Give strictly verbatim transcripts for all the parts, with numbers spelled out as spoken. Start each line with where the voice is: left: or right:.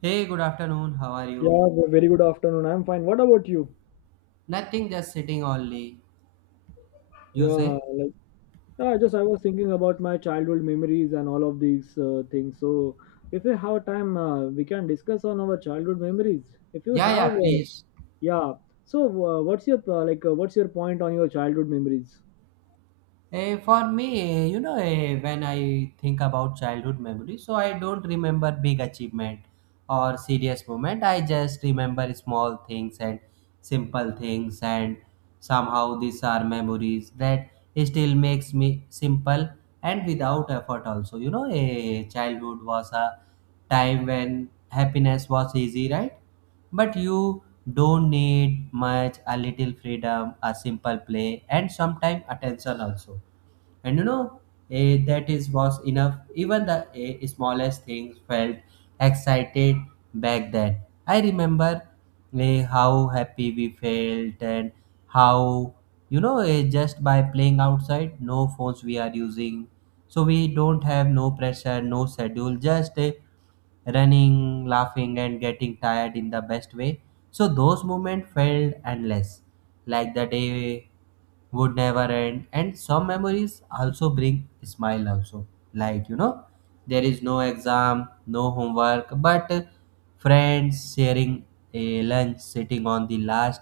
right: Hey, good afternoon. How are you?
left: Yeah, ve- very good afternoon. I'm fine. What about you?
right: Nothing, just sitting only. You
left: Yeah,
right: say?
left: like yeah, just I was thinking about my childhood memories and all of these uh, things. So if we have time, uh, we can discuss on our childhood memories. If you
right: Yeah, yeah,
left: have, uh,
right: please.
left: yeah. So uh, what's your uh, like? Uh, what's your point on your childhood memories?
right: Eh, for me, eh, you know, eh, when I think about childhood memories, so I don't remember big achievement or serious moment. I just remember small things and simple things, and somehow these are memories that still makes me simple and without effort. Also, you know, a childhood was a time when happiness was easy, right? But you don't need much, a little freedom, a simple play, and sometimes attention also, and you know eh, that is was enough. Even the eh, smallest things felt excited back then. I remember eh, how happy we felt and how, you know, eh, just by playing outside, no phones we are using, so we don't have no pressure, no schedule, just eh, running, laughing, and getting tired in the best way. So those moments felt endless, like the day would never end. And some memories also bring smile also, like, you know, there is no exam, no homework, but friends sharing a lunch, sitting on the last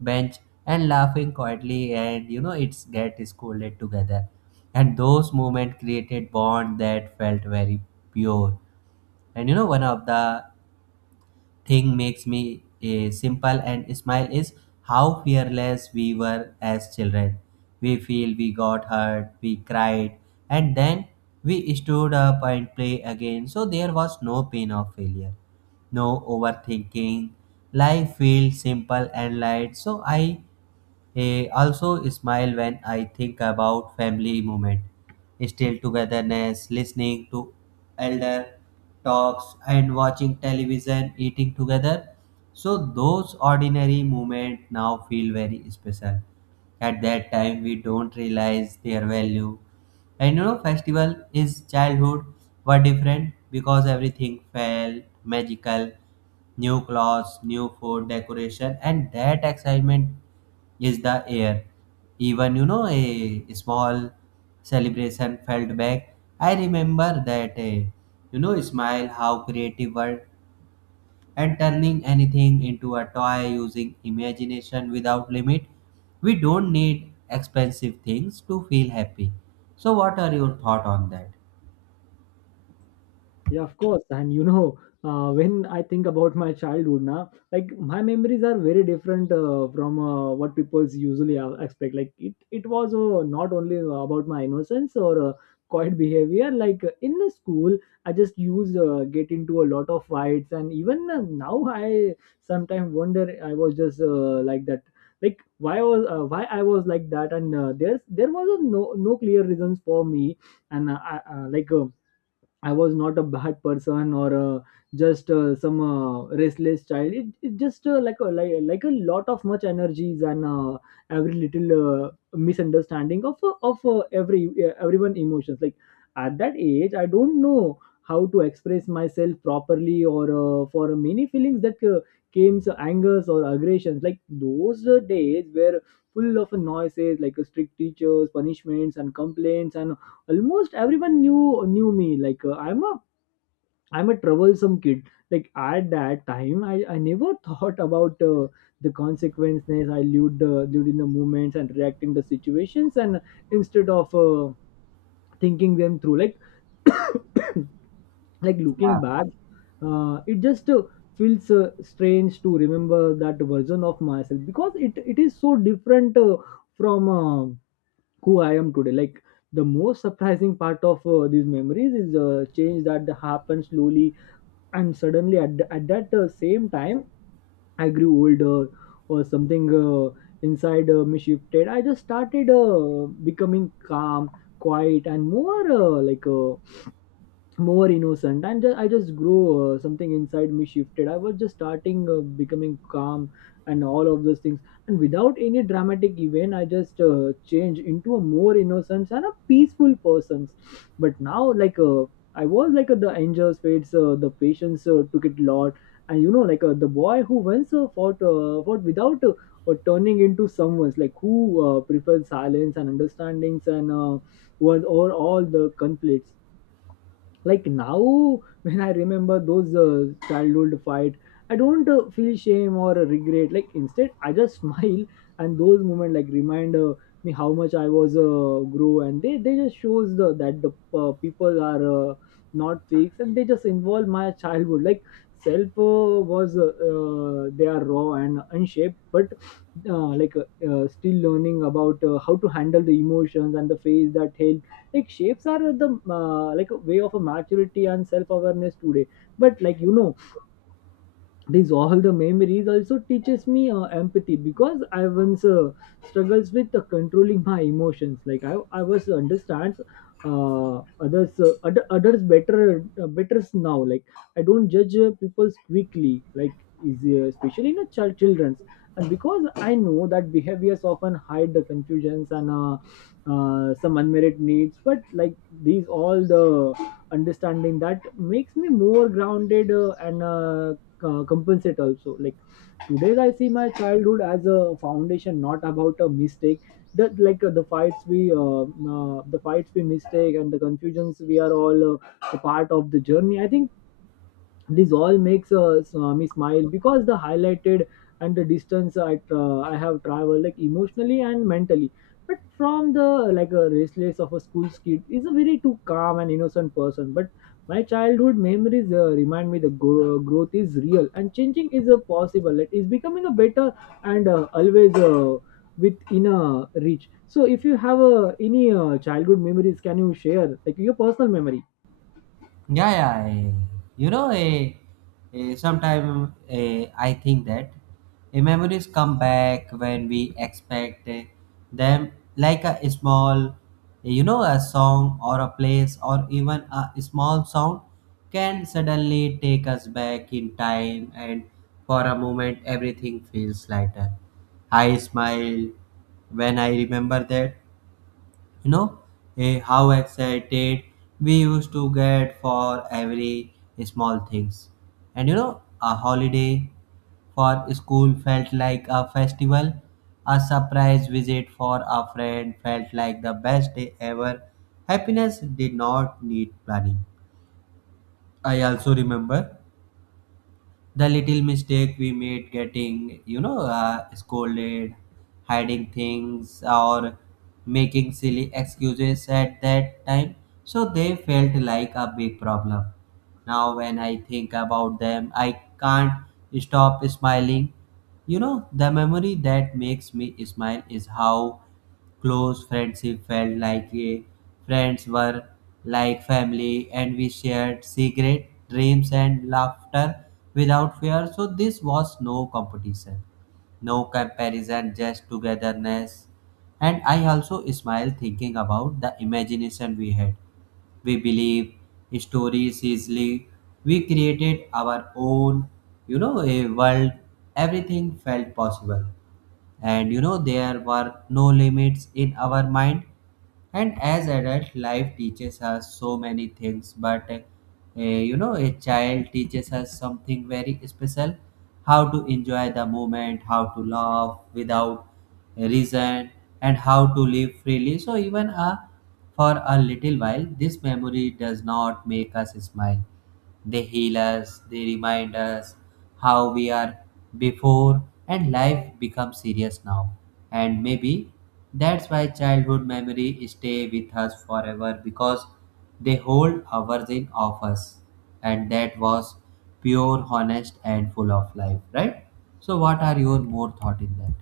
right: bench and laughing quietly, and you know, it's get scolded together. And those moments created bond that felt very pure. And you know, one of the thing makes me eh, simple and smile is how fearless we were as children. We feel we got hurt, we cried, and then we stood up and play again. So there was no pain of failure, no overthinking. Life feels simple and light. So I, eh, also smile when I think about family moment. Still togetherness, listening to elder talks and watching television, eating together. So those ordinary moments now feel very special. At that time we don't realize their value. And you know, festival is childhood were different because everything felt magical. New clothes, new food, decoration, and that excitement is the air. Even you know, a small celebration felt back. I remember that, uh, you know, smile how creative world and turning anything into a toy using imagination without limit. We don't need expensive things to feel happy. So, what are your thoughts on that?
left: Yeah, of course. And you know, uh, when I think about my childhood now, like my memories are very different uh, from uh, what people usually uh, expect. Like it, it was uh, not only about my innocence or uh, quiet behavior. Like in the school, I just used uh, get into a lot of fights, and even uh, now I sometimes wonder I was just uh, like that. Like why was uh, why I was like that, and uh, there's there was a no no clear reasons for me, and uh, I, uh, like. Uh, I was not a bad person or uh, just uh, some uh, restless child. It, it just uh, like a like, like a lot of much energies and uh, every little uh, misunderstanding of uh, of uh, every uh, everyone emotions. Like at that age, I don't know how to express myself properly or uh, for many feelings that uh, came so angers or aggressions. Like those uh, days were full of noises, like uh, strict teachers, punishments, and complaints, and almost everyone knew knew me, like uh, i'm a i'm a troublesome kid. Like at that time, i, I never thought about uh, the consequences. I lived uh, lived in the moments and reacting the situations, and instead of uh, thinking them through, like like
right: Yeah.
left: looking back, uh, it just uh, feels uh, strange to remember that version of myself because it, it is so different uh, from uh, who I am today. Like the most surprising part of uh, these memories is a change that happens slowly and suddenly at, the- at that uh, same time I grew older or something uh, inside uh, me shifted. I just started uh, becoming calm, quiet, and more uh, like uh, more innocent, and ju- I just grow uh, something inside me shifted. I was just starting uh, becoming calm and all of those things, and without any dramatic event I just uh, changed into a more innocent and a peaceful person. But now, like uh, I was like uh, the angels fates, uh, the patients uh, took it lot. And you know like uh, the boy who once uh, fought uh, fought without uh, uh, turning into someone's like who uh, prefers silence and understandings, and uh, was over all the conflicts. Like now when I remember those uh, childhood fight, I don't uh, feel shame or regret, like instead I just smile. And those moments, like, remind uh, me how much I was uh, grow, and they they just shows the that the uh, people are uh, not fakes, and they just involve my childhood, like self uh, was uh, uh, they are raw and unshaped, but uh, like uh, uh, still learning about uh, how to handle the emotions and the phase that hell, like shapes are the uh, like a way of a maturity and self awareness today. But like, you know these all the memories also teaches me uh, empathy because I once uh, struggles with uh, controlling my emotions, like i, I was understands uh, others uh, other, others better uh, better now. Like I don't judge uh, people quickly, like easy, especially in a child children's. And because I know that behaviors often hide the confusions and uh, uh, some unmet needs, but like these all the understanding that makes me more grounded uh, and uh, uh, compensate also. Like today I see my childhood as a foundation, not about a mistake that, like uh, the fights we uh, uh, the fights we mistake and the confusions we are all uh, a part of the journey, I think. This all makes uh, s- uh, me smile because the highlighted and the distance I, tra- I have traveled, like emotionally and mentally. But from the, like, a restless of a school kid is a very too calm and innocent person. But my childhood memories uh, remind me the gro- growth is real and changing is uh, possible. It is becoming a better, and uh, always uh, with inner reach. So if you have uh, any uh, childhood memories, can you share like your personal memory?
right: Yeah, yeah. eh, You know. Eh. Eh. Sometimes eh, I think that eh, memories come back when we expect eh, them, like a small, eh, you know, a song or a place or even a small sound can suddenly take us back in time, and for a moment everything feels lighter. I smile when I remember that, you know, eh, how excited we used to get for every small things. And you know, a holiday for school felt like a festival. A surprise visit for a friend felt like the best day ever. Happiness did not need planning. I also remember the little mistake we made, getting you know uh, scolded, hiding things or making silly excuses at that time. So they felt like a big problem. Now, when I think about them, I can't stop smiling. You know, the memory that makes me smile is how close friendship felt. Like, a friends were like family and we shared secret dreams and laughter without fear, so this was no competition, no comparison, just togetherness. And I also smile thinking about the imagination we had. We believe stories easily, we created our own, you know, a world. Everything felt possible, and you know, there were no limits in our mind. And as adult life teaches us so many things, but uh, you know, a child teaches us something very special: how to enjoy the moment, how to laugh without reason, and how to live freely. So even uh, for a little while this memory does not make us smile, they heal us, they remind us how we are before, and life becomes serious now. And maybe that's why childhood memory stay with us forever, because they hold hours in of us. And that was pure, honest, and full of life, right? So, what are your more thought in that?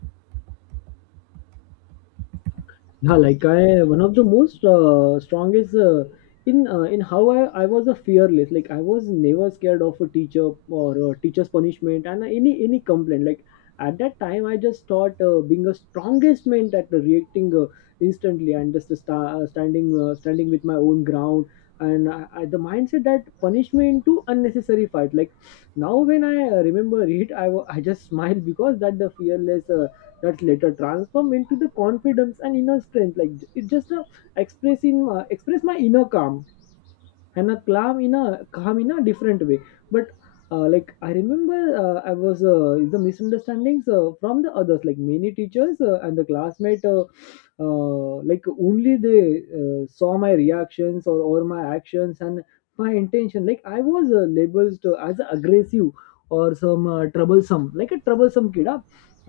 left: Yeah, like I, one of the most uh, strongest uh, in uh, in how I, I was a fearless. Like I was never scared of a teacher or a teacher's punishment and any any complaint. Like at that time, I just thought uh, being a strongest meant at reacting uh, instantly, and just uh, sta- uh, standing uh, standing with my own ground. And I, I, the mindset that punishment to unnecessary fight. Like now, when I uh, remember it, I wa- I just smile because that the fearless uh, that later transform into the confidence and inner strength, like it just uh, expressing uh, express my inner calm and a calm in a calm in a different way. But uh, like I remember uh, I was uh, the misunderstandings uh, from the others, like many teachers uh, and the classmate, uh, uh, like only they uh, saw my reactions or, or my actions and my intention. Like I was uh, labeled uh, as aggressive or some uh, troublesome, like a troublesome kid, huh?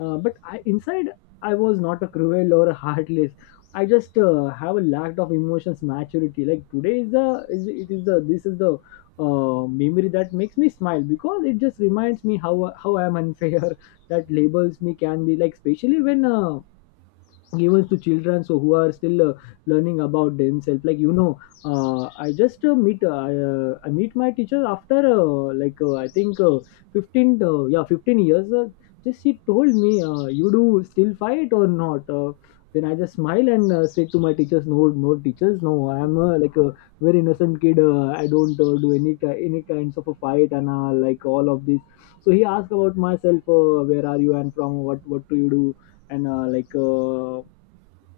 left: uh, But I inside I was not a cruel or a heartless. I just uh, have a lack of emotions maturity. Like today is the is it is the this is the uh, memory that makes me smile because it just reminds me how how I am unfair that labels me can be, like, especially when uh, given to children so who are still uh, learning about themselves, like, you know, uh, i just uh, meet uh, I, uh, I meet my teacher after uh, like uh, I think uh, fifteen, uh, yeah, fifteen years. Uh, just she told me, uh, you do still fight or not? Uh, then I just smile and uh, said to my teachers, no, no teachers, no, I am uh, like a very innocent kid, uh, I don't uh, do any ki- any kinds of a fight. And uh, like all of this. So he asked about myself, uh, where are you and from what what do you do, and uh, like uh,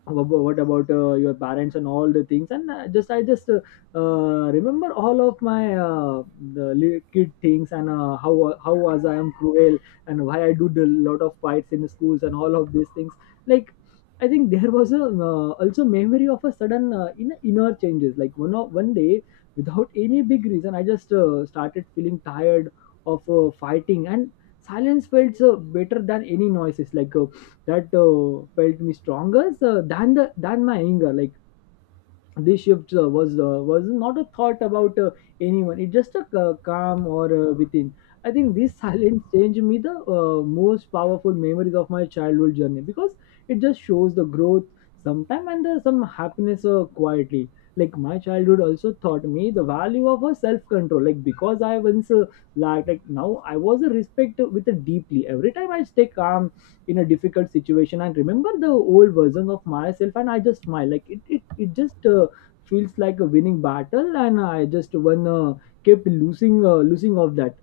left: wha- what about uh, your parents and all the things. And uh, just I just uh, uh, remember all of my uh, the li- kid things, and uh, how how was I am cruel, and why I do the lot of fights in schools and all of these things, like I think there was a uh, also memory of a sudden uh, in inner changes. Like one of, one day without any big reason I just uh, started feeling tired of uh, fighting, and silence felt uh, better than any noises, like uh, that uh, felt me stronger uh, than the than my anger, like this shift uh, was uh, was not a thought about uh, anyone. It's just a ca- calm or uh, within. I think this silence changed me, the uh, most powerful memories of my childhood journey because it just shows the growth sometime, and the, some happiness uh, quietly. Like my childhood also taught me the value of a self control, like because I once uh, lacked, like now I was a respect with a deeply, every time I stay calm in a difficult situation and remember the old version of myself, and I just smile like it it, it just uh, feels like a winning battle, and I just one uh, kept losing uh, losing of that.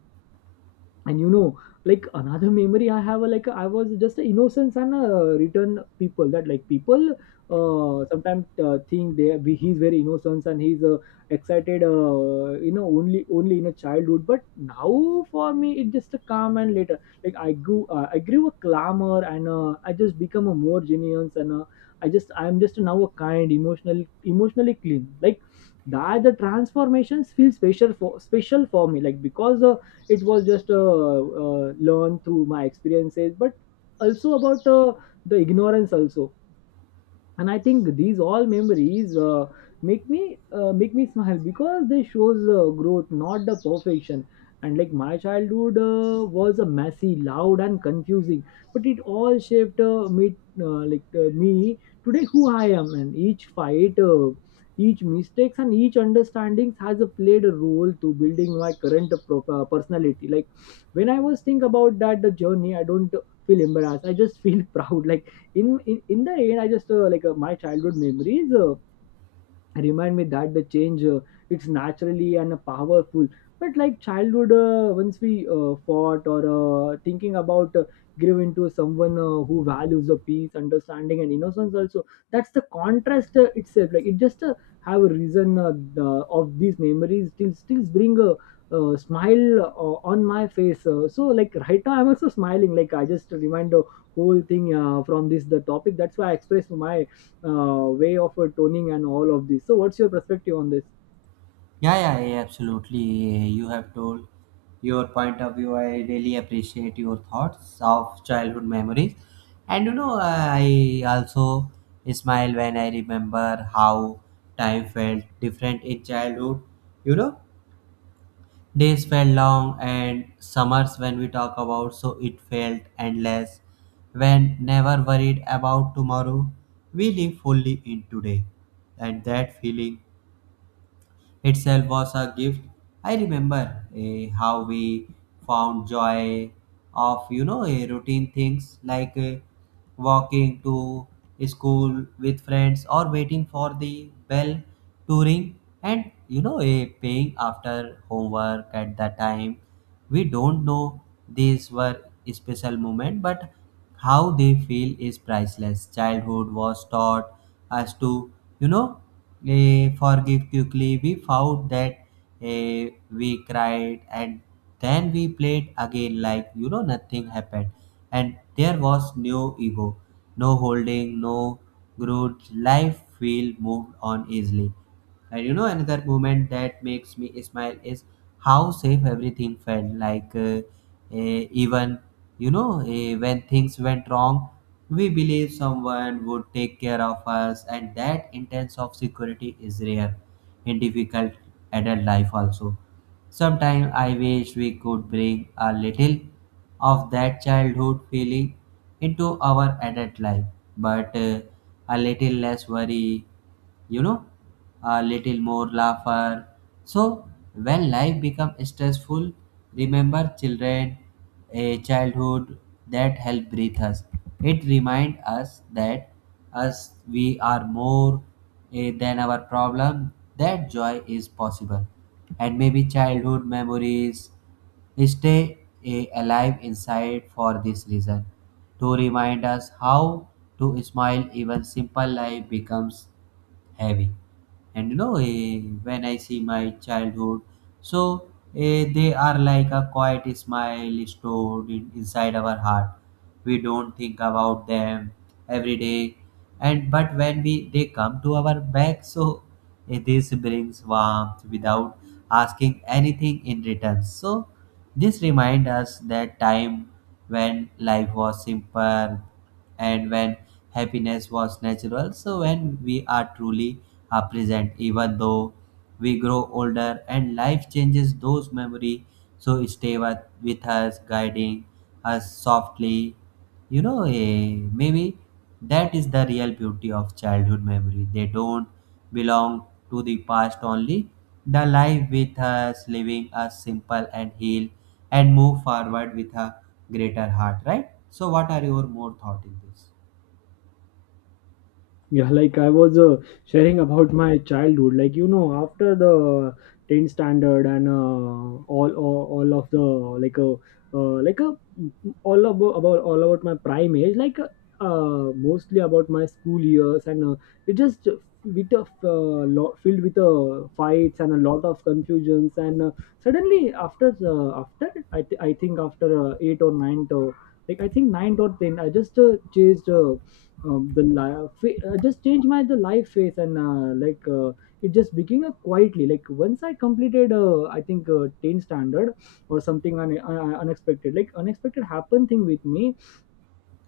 left: And you know like another memory I have, uh, like I was just an innocence and uh, return people that, like people uh sometimes uh, think they we- he's very innocent, and he's uh, excited, uh, you know only only in a childhood. But now for me it just a calm, and later like i grew uh, I grew a clamor, and uh, I just become a more genius, and uh, i just I'm just now a kind emotional emotionally clean, like that the transformations feel special for special for me, like because uh, it was just uh, uh, learned through my experiences, but also about uh, the ignorance also. And I think these all memories uh, make me uh, make me smile because they shows uh, growth, not the perfection. And like my childhood uh, was a messy loud and confusing, but it all shaped uh, me uh, like uh, me today, who I am. And each fight, uh, each mistakes and each understandings has uh, played a role to building my current pro- uh, personality. Like when i was think about that the journey I don't feel embarrassed, I just feel proud. Like in in, in the end, I just uh, like uh, my childhood memories uh, remind me that the change, uh, it's naturally and powerful. But like childhood, uh, once we uh, fought or uh, thinking about, uh, grew into someone uh, who values the peace, understanding, and innocence also. That's the contrast uh, itself. Like it just uh, have a reason uh, the, of these memories still still bring a, uh smile uh, on my face. Uh, so like right now I'm also smiling, like I just remind the whole thing uh, from this the topic. That's why I express my uh, way of uh, toning and all of this. So, what's your perspective on this?
right: Yeah, yeah, yeah, absolutely. You have told your point of view. I really appreciate your thoughts of childhood memories. And you know, I also smile when I remember how time felt different in childhood. You know, days felt long, and summers when we talk about, so it felt endless. When never worried about tomorrow, we live fully in today. And that feeling itself was a gift. I remember eh, how we found joy of, you know, eh, routine things like eh, walking to school with friends or waiting for the bell to ring, and you know, eh, paying after homework at that time. We don't know these were special moment, but how they feel is priceless. Childhood was taught us to, you know, Eh, forgive quickly. We found that, eh, we cried and then we played again like, you know, nothing happened. And there was no ego, no holding, no grudge. Life feel moved on easily. And you know another moment that makes me smile is how safe everything felt. Like, uh, eh, even you know, eh, when things went wrong, we believe someone would take care of us, and that intense of security is rare in difficult adult life also. Sometimes I wish we could bring a little of that childhood feeling into our adult life, but uh, a little less worry, you know, a little more laughter. So when life becomes stressful, remember children, a childhood that helped breathe us. It reminds us that us we are more eh, than our problem, that joy is possible. And maybe childhood memories stay eh, alive inside for this reason, to remind us how to smile even simple life becomes heavy. And you know, eh, when I see my childhood, so eh, they are like a quiet smile stored in, inside our heart. We don't think about them every day, and but when we they come to our back, so eh, this brings warmth without asking anything in return. So this reminds us that time when life was simple and when happiness was natural. So when we are truly are present, even though we grow older and life changes those memory, so stay with, with us, guiding us softly. You know, eh, maybe that is the real beauty of childhood memory. They don't belong to the past only. The life with us, living us simple and heal and move forward with a greater heart, right? So, what are your more thought in this?
left: Yeah, like I was uh, sharing about my childhood. Like you know, after the tenth standard and uh, all, all all of the like a uh, like a all about, about all about my prime age. Like uh, mostly about my school years, and uh, it just with a uh, lot filled with uh, fights and a lot of confusions. And uh, suddenly after uh, after I, th- I think after uh, eight or ninth. Uh, like I think ninth or ten, I just uh, chased uh, um, the life, uh, just changed my the life phase. And uh, like uh, it just became a quietly. Like once I completed uh, I think uh, ten standard or something un- un- unexpected, like unexpected happened thing with me.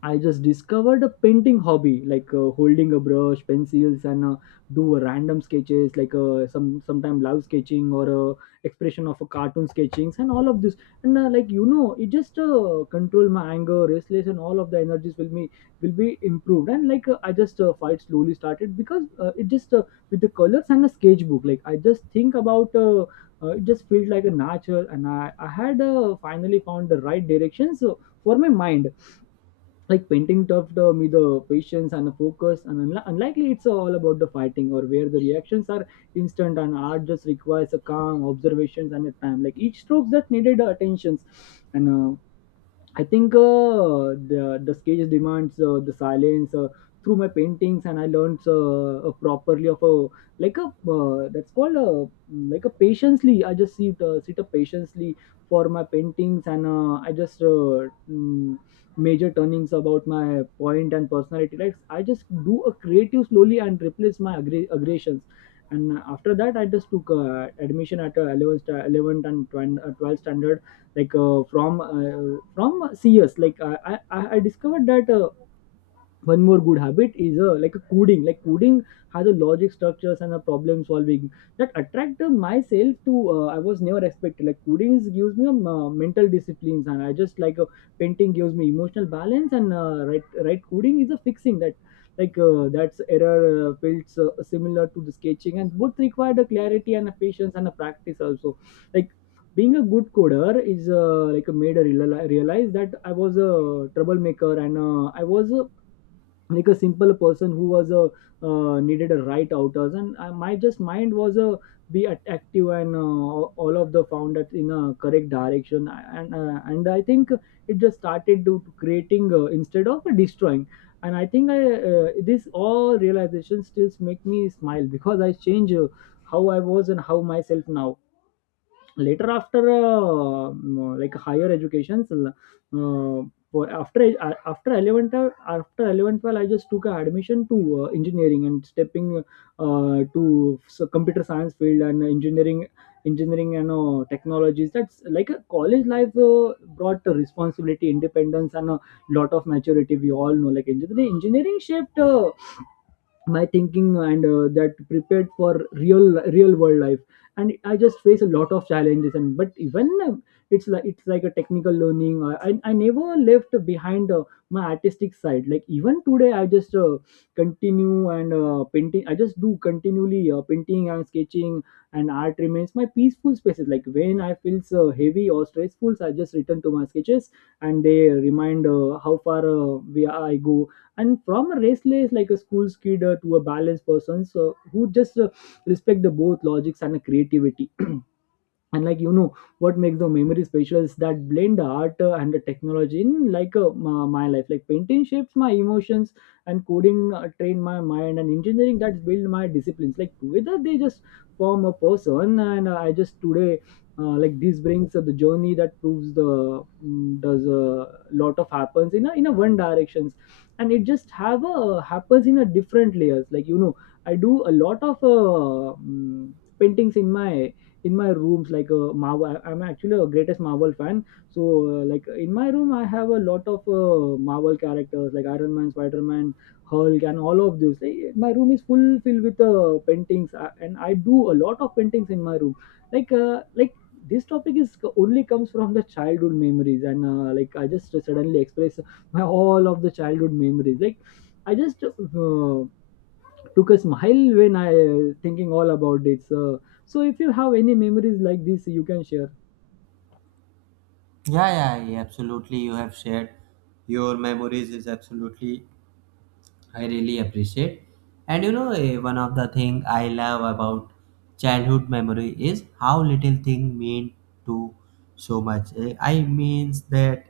left: I just discovered a painting hobby, like uh, holding a brush, pencils, and uh, do a random sketches, like uh, some sometime love sketching or uh, expression of a cartoon sketchings, and all of this. And uh, like you know, it just uh, control my anger, restless, and all of the energies will be will be improved. And like uh, I just uh, fight slowly started because uh, it just uh, with the colors and a sketchbook. Like I just think about. Uh, uh, it just felt like a natural and I, I had uh, finally found the right directions uh, for my mind, like painting tough the with the patience and the focus. And unli- unlikely, it's all about the fighting or where the reactions are instant, and art just requires a calm observations and a time. Like each strokes that needed uh, attentions. And uh, I think uh, the the sketch demands uh, the silence uh, through my paintings, and I learned uh, uh, properly of a like a uh, that's called a like a patiently. I just sit uh, sit up patiently for my paintings, and uh, I just uh, mm, major turnings about my point and personality. Like I just do a creative slowly and replace my aggra- aggressions. And after that, I just took uh, admission at uh, 11th, 11th and twelfth standard, like uh, from uh, from C S. Like I, I I discovered that. Uh, one more good habit is uh, like a coding. Like coding has a logic structures and a problem solving that attract uh, myself to. uh, I was never expected, like coding gives me um, uh, mental disciplines, and I just like uh, painting gives me emotional balance. And uh, right right coding is a fixing that, like uh, that's error uh, fields uh, similar to the sketching, and both require the clarity and a patience and a practice also. Like being a good coder is uh, like a made a reali- realize that I was a troublemaker, and uh, I was a like a simple person who was a uh, needed a right outers. And I, my just mind was a be at- active, and uh, all of the found that in a correct direction. And uh, and I think it just started to to creating uh, instead of destroying. And I think I uh, this all realization still make me smile because I change uh, how I was and how myself now. Later after uh, um, like higher educations, uh, for after uh, after eleventh, uh, after 11th well, I just took a admission to uh, engineering and stepping uh, to so computer science field and engineering engineering and uh, technologies. That's like a college life uh, brought a responsibility, independence, and a lot of maturity. We all know like engineering engineering shaped uh, my thinking, and uh, that prepared for real real world life. And I just face a lot of challenges and, but even uh, it's like it's like a technical learning, i, I, I never left behind uh, my artistic side. Like even today I just uh, continue, and uh, painting I just do continually uh, painting and sketching, and art remains my peaceful spaces. Like when I feel so heavy or stressful, I just return to my sketches, and they remind uh, how far uh, we I go. And from a restless like a school kid uh, to a balanced person, so who just uh, respect the both logics and creativity. And like you know, what makes the memory special is that blend the art uh, and the technology in, like uh, my, my life. Like painting shapes my emotions, and coding uh, train my mind, and engineering that build my disciplines. Like together they just form a person, and uh, I just today uh, like this brings uh, the journey that proves the mm, does a lot of happens in a in a one directions. And it just have a happens in a different layers, like you know, I do a lot of uh, mm, paintings in my in my rooms. Like a marvel, I'm actually a greatest marvel fan. So uh, like in my room, I have a lot of uh, Marvel characters like Iron Man, Spider-Man, Hulk, and all of those. Like, my room is full filled with uh, paintings, uh, and I do a lot of paintings in my room. Like uh, like this topic is only comes from the childhood memories. And uh, like I just suddenly express my all of the childhood memories. Like I just uh, took a smile when I uh, thinking all about this. Uh, so if you have any memories like this, you can share.
right: Yeah, yeah, yeah, absolutely. You have shared your memories is absolutely. I really appreciate. And you know, eh, one of the thing I love about childhood memory is how little thing mean to so much. Eh, I means that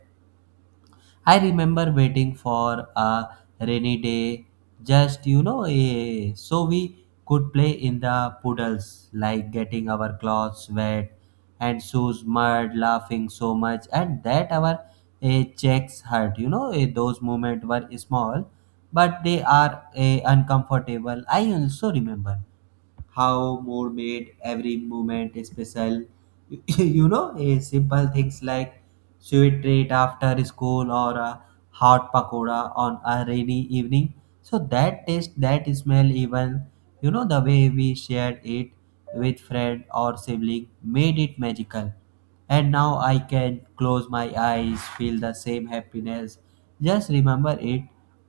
right: I remember waiting for a rainy day, just, you know, eh, so we could play in the puddles, like getting our clothes wet and shoes mud, laughing so much, and that our eh, checks hurt. You know, eh, those moments were small, but they are eh, uncomfortable. I also remember how more made every moment special. You know, eh, simple things like sweet treat after school or a hot pakoda on a rainy evening. So that taste, that smell, even you know the way we shared it with friend or sibling made it magical. And now I can close my eyes, feel the same happiness. Just remember it.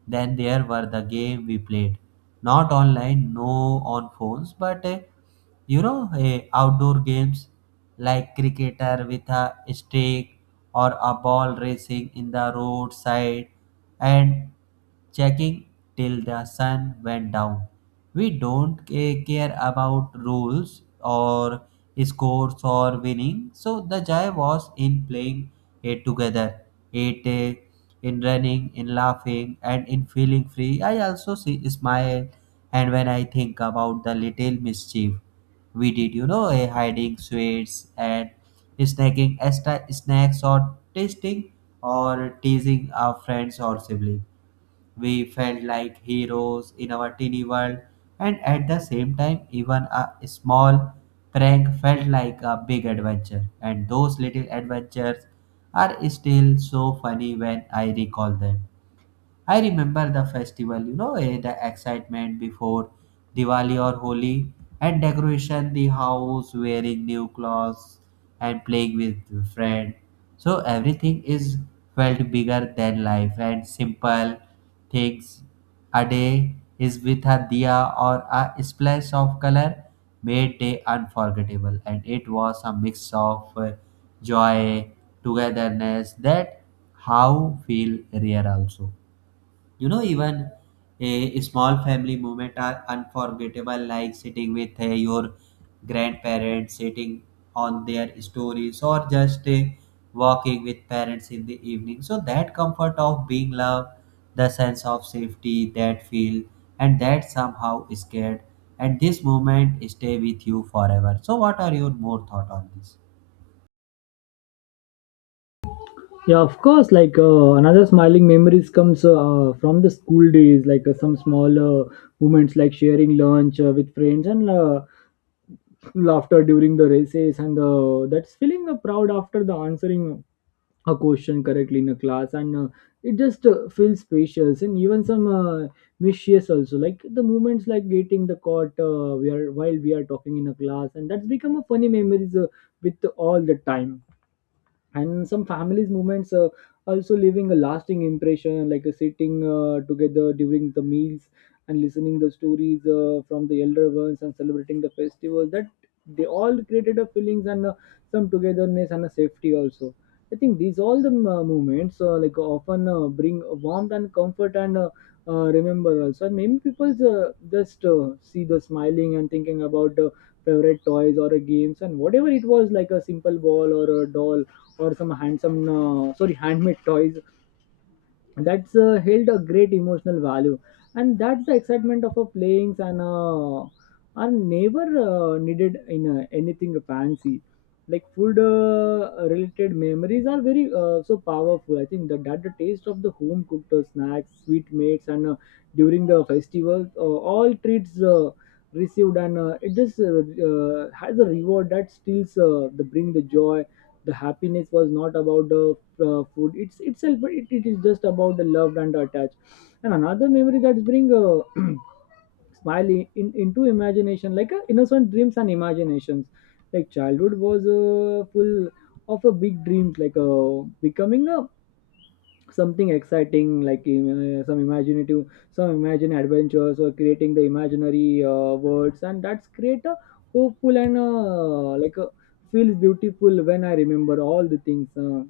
right: Then there were the game we played, not online, no on phones, but uh, you know, uh, outdoor games like cricketer with a stick or a ball, racing in the roadside and checking till the sun went down. We don't ca- care about rules or scores or winning, so the joy was in playing it together. It uh, in running, in laughing, and in feeling free. I also see smile and when I think about the little mischief we did, you know, eh, hiding sweets and snacking extra snacks or tasting or teasing our friends or sibling. We felt like heroes in our teeny world, and at the same time, even a small prank felt like a big adventure. And those little adventures are still so funny when I recall them. I remember the festival, you know, eh, the excitement before Diwali or Holi, and decoration the house, wearing new clothes, and playing with friends. So everything is felt bigger than life, and simple things a day is with a diya or a splash of color made day unforgettable, and it was a mix of eh, joy, togetherness that how feel rare also. You know, even a small family moment are unforgettable, like sitting with uh, your grandparents, sitting on their stories or just uh, walking with parents in the evening. So that comfort of being loved, the sense of safety that feel, and that somehow scared, and this moment stay with you forever. So what are your more thought on this?
left: Yeah, of course. Like uh, another smiling memories comes uh, from the school days, like uh, some small uh, moments, like sharing lunch uh, with friends, and uh, laughter during the races, and uh, that's feeling uh, proud after the answering a question correctly in a class. And uh, it just uh, feels spacious, and even some uh, mischievous also, like the moments like getting the caught uh, we are while we are talking in a class, and that's become a funny memories uh, with all the time. And some families movements uh, also leaving a lasting impression, like uh, sitting uh, together during the meals, and listening the stories uh, from the elder ones, and celebrating the festivals, that they all created a feelings and uh, some togetherness and a safety also. I think these all the uh, movements uh, like often uh, bring warmth and comfort. And uh, uh, remember also, and many people uh, just uh, see the smiling and thinking about uh, favorite toys or uh, games, and whatever it was, like a simple ball or a doll or some handsome uh, sorry handmade toys, that's uh, held a great emotional value. And that's the excitement of a playings, and uh, are never uh, needed in uh, anything fancy. Like food uh, related memories are very uh, so powerful, I think that, that the taste of the home cooked uh, snacks, sweet mates, and uh, during the festival uh, all treats uh, received. And uh, it just uh, uh, has a reward that stills uh, the bring the joy. The happiness was not about the uh, food it's itself, but it, it is just about the love and the attach. And another memory that's bring uh, smile in, in- into imagination, like uh, innocent dreams and imaginations. Like childhood was uh, full of a big dreams, like uh, becoming a something exciting, like uh, some imaginative some imagine adventures, or creating the imaginary uh, words, and that's create a hopeful. And uh, like a feels beautiful when I remember all the things. uh,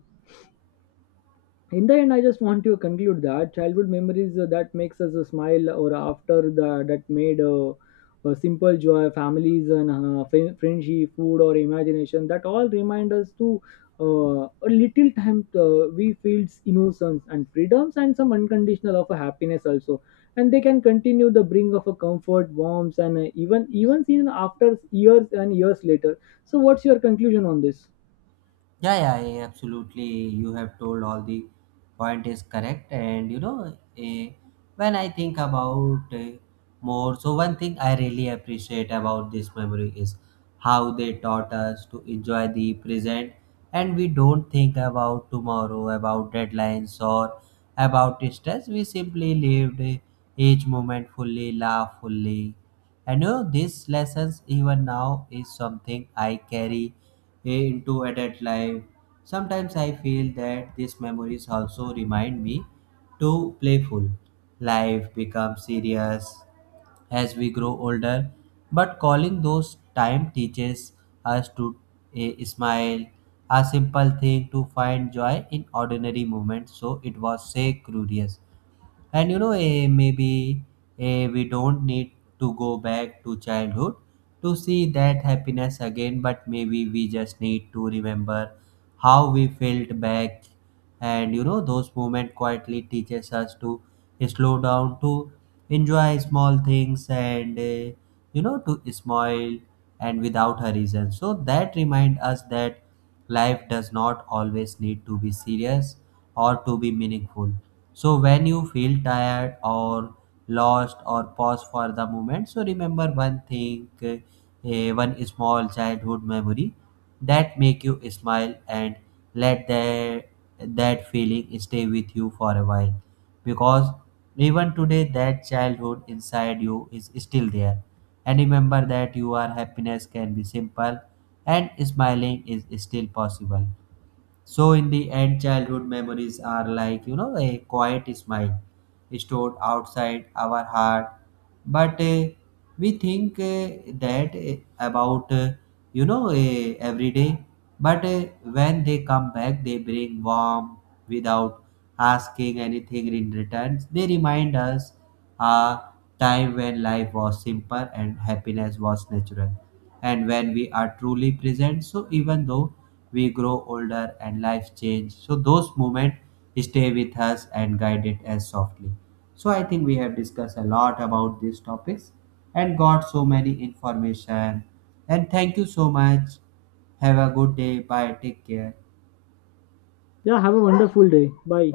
left: In the end, I just want to conclude that childhood memories uh, that makes us a smile, or after the that made uh, a simple joy, families, and uh, fri- friendship, food, or imagination, that all remind us to, uh, a little time uh, we feels innocence and freedoms, and some unconditional of a happiness also. And they can continue the bring of a comfort, warmth, and uh, even even seen after years and years later. So what's your conclusion on this?
right: Yeah, yeah, yeah, absolutely. You have told all the point is correct, and you know, eh, when I think about eh, more, so one thing I really appreciate about this memory is how they taught us to enjoy the present, and we don't think about tomorrow, about deadlines or about stress. We simply lived eh, each moment fully, laugh fully, and you know, these lessons even now is something I carry into adult life. Sometimes I feel that these memories also remind me to playful. Life becomes serious as we grow older, but calling those time teaches us to eh, smile, a simple thing to find joy in ordinary moments. So it was say curious. And you know, eh, maybe eh, we don't need to go back to childhood to see that happiness again, but maybe we just need to remember how we felt back. And you know, those moments quietly teaches us to slow down, to enjoy small things, and eh, you know, to smile and without reason. So that remind us that life does not always need to be serious or to be meaningful. So when you feel tired or lost, or pause for the moment, so remember one thing, uh, one small childhood memory that make you smile, and let that that feeling stay with you for a while, because even today that childhood inside you is still there. And remember that your happiness can be simple and smiling is still possible. So in the end, childhood memories are like, you know, a quiet smile stored outside our heart, but uh, we think uh, that uh, about uh, you know uh, every day. But uh, when they come back, they bring warmth without asking anything in return. They remind us a time when life was simple and happiness was natural, and when we are truly present, so even though we grow older and life change, so those moments stay with us and guide it as softly. So I think we have discussed a lot about these topics and got so many information. And thank you so much. Have a good day. Bye, take care.
left: Yeah, have a wonderful day, bye.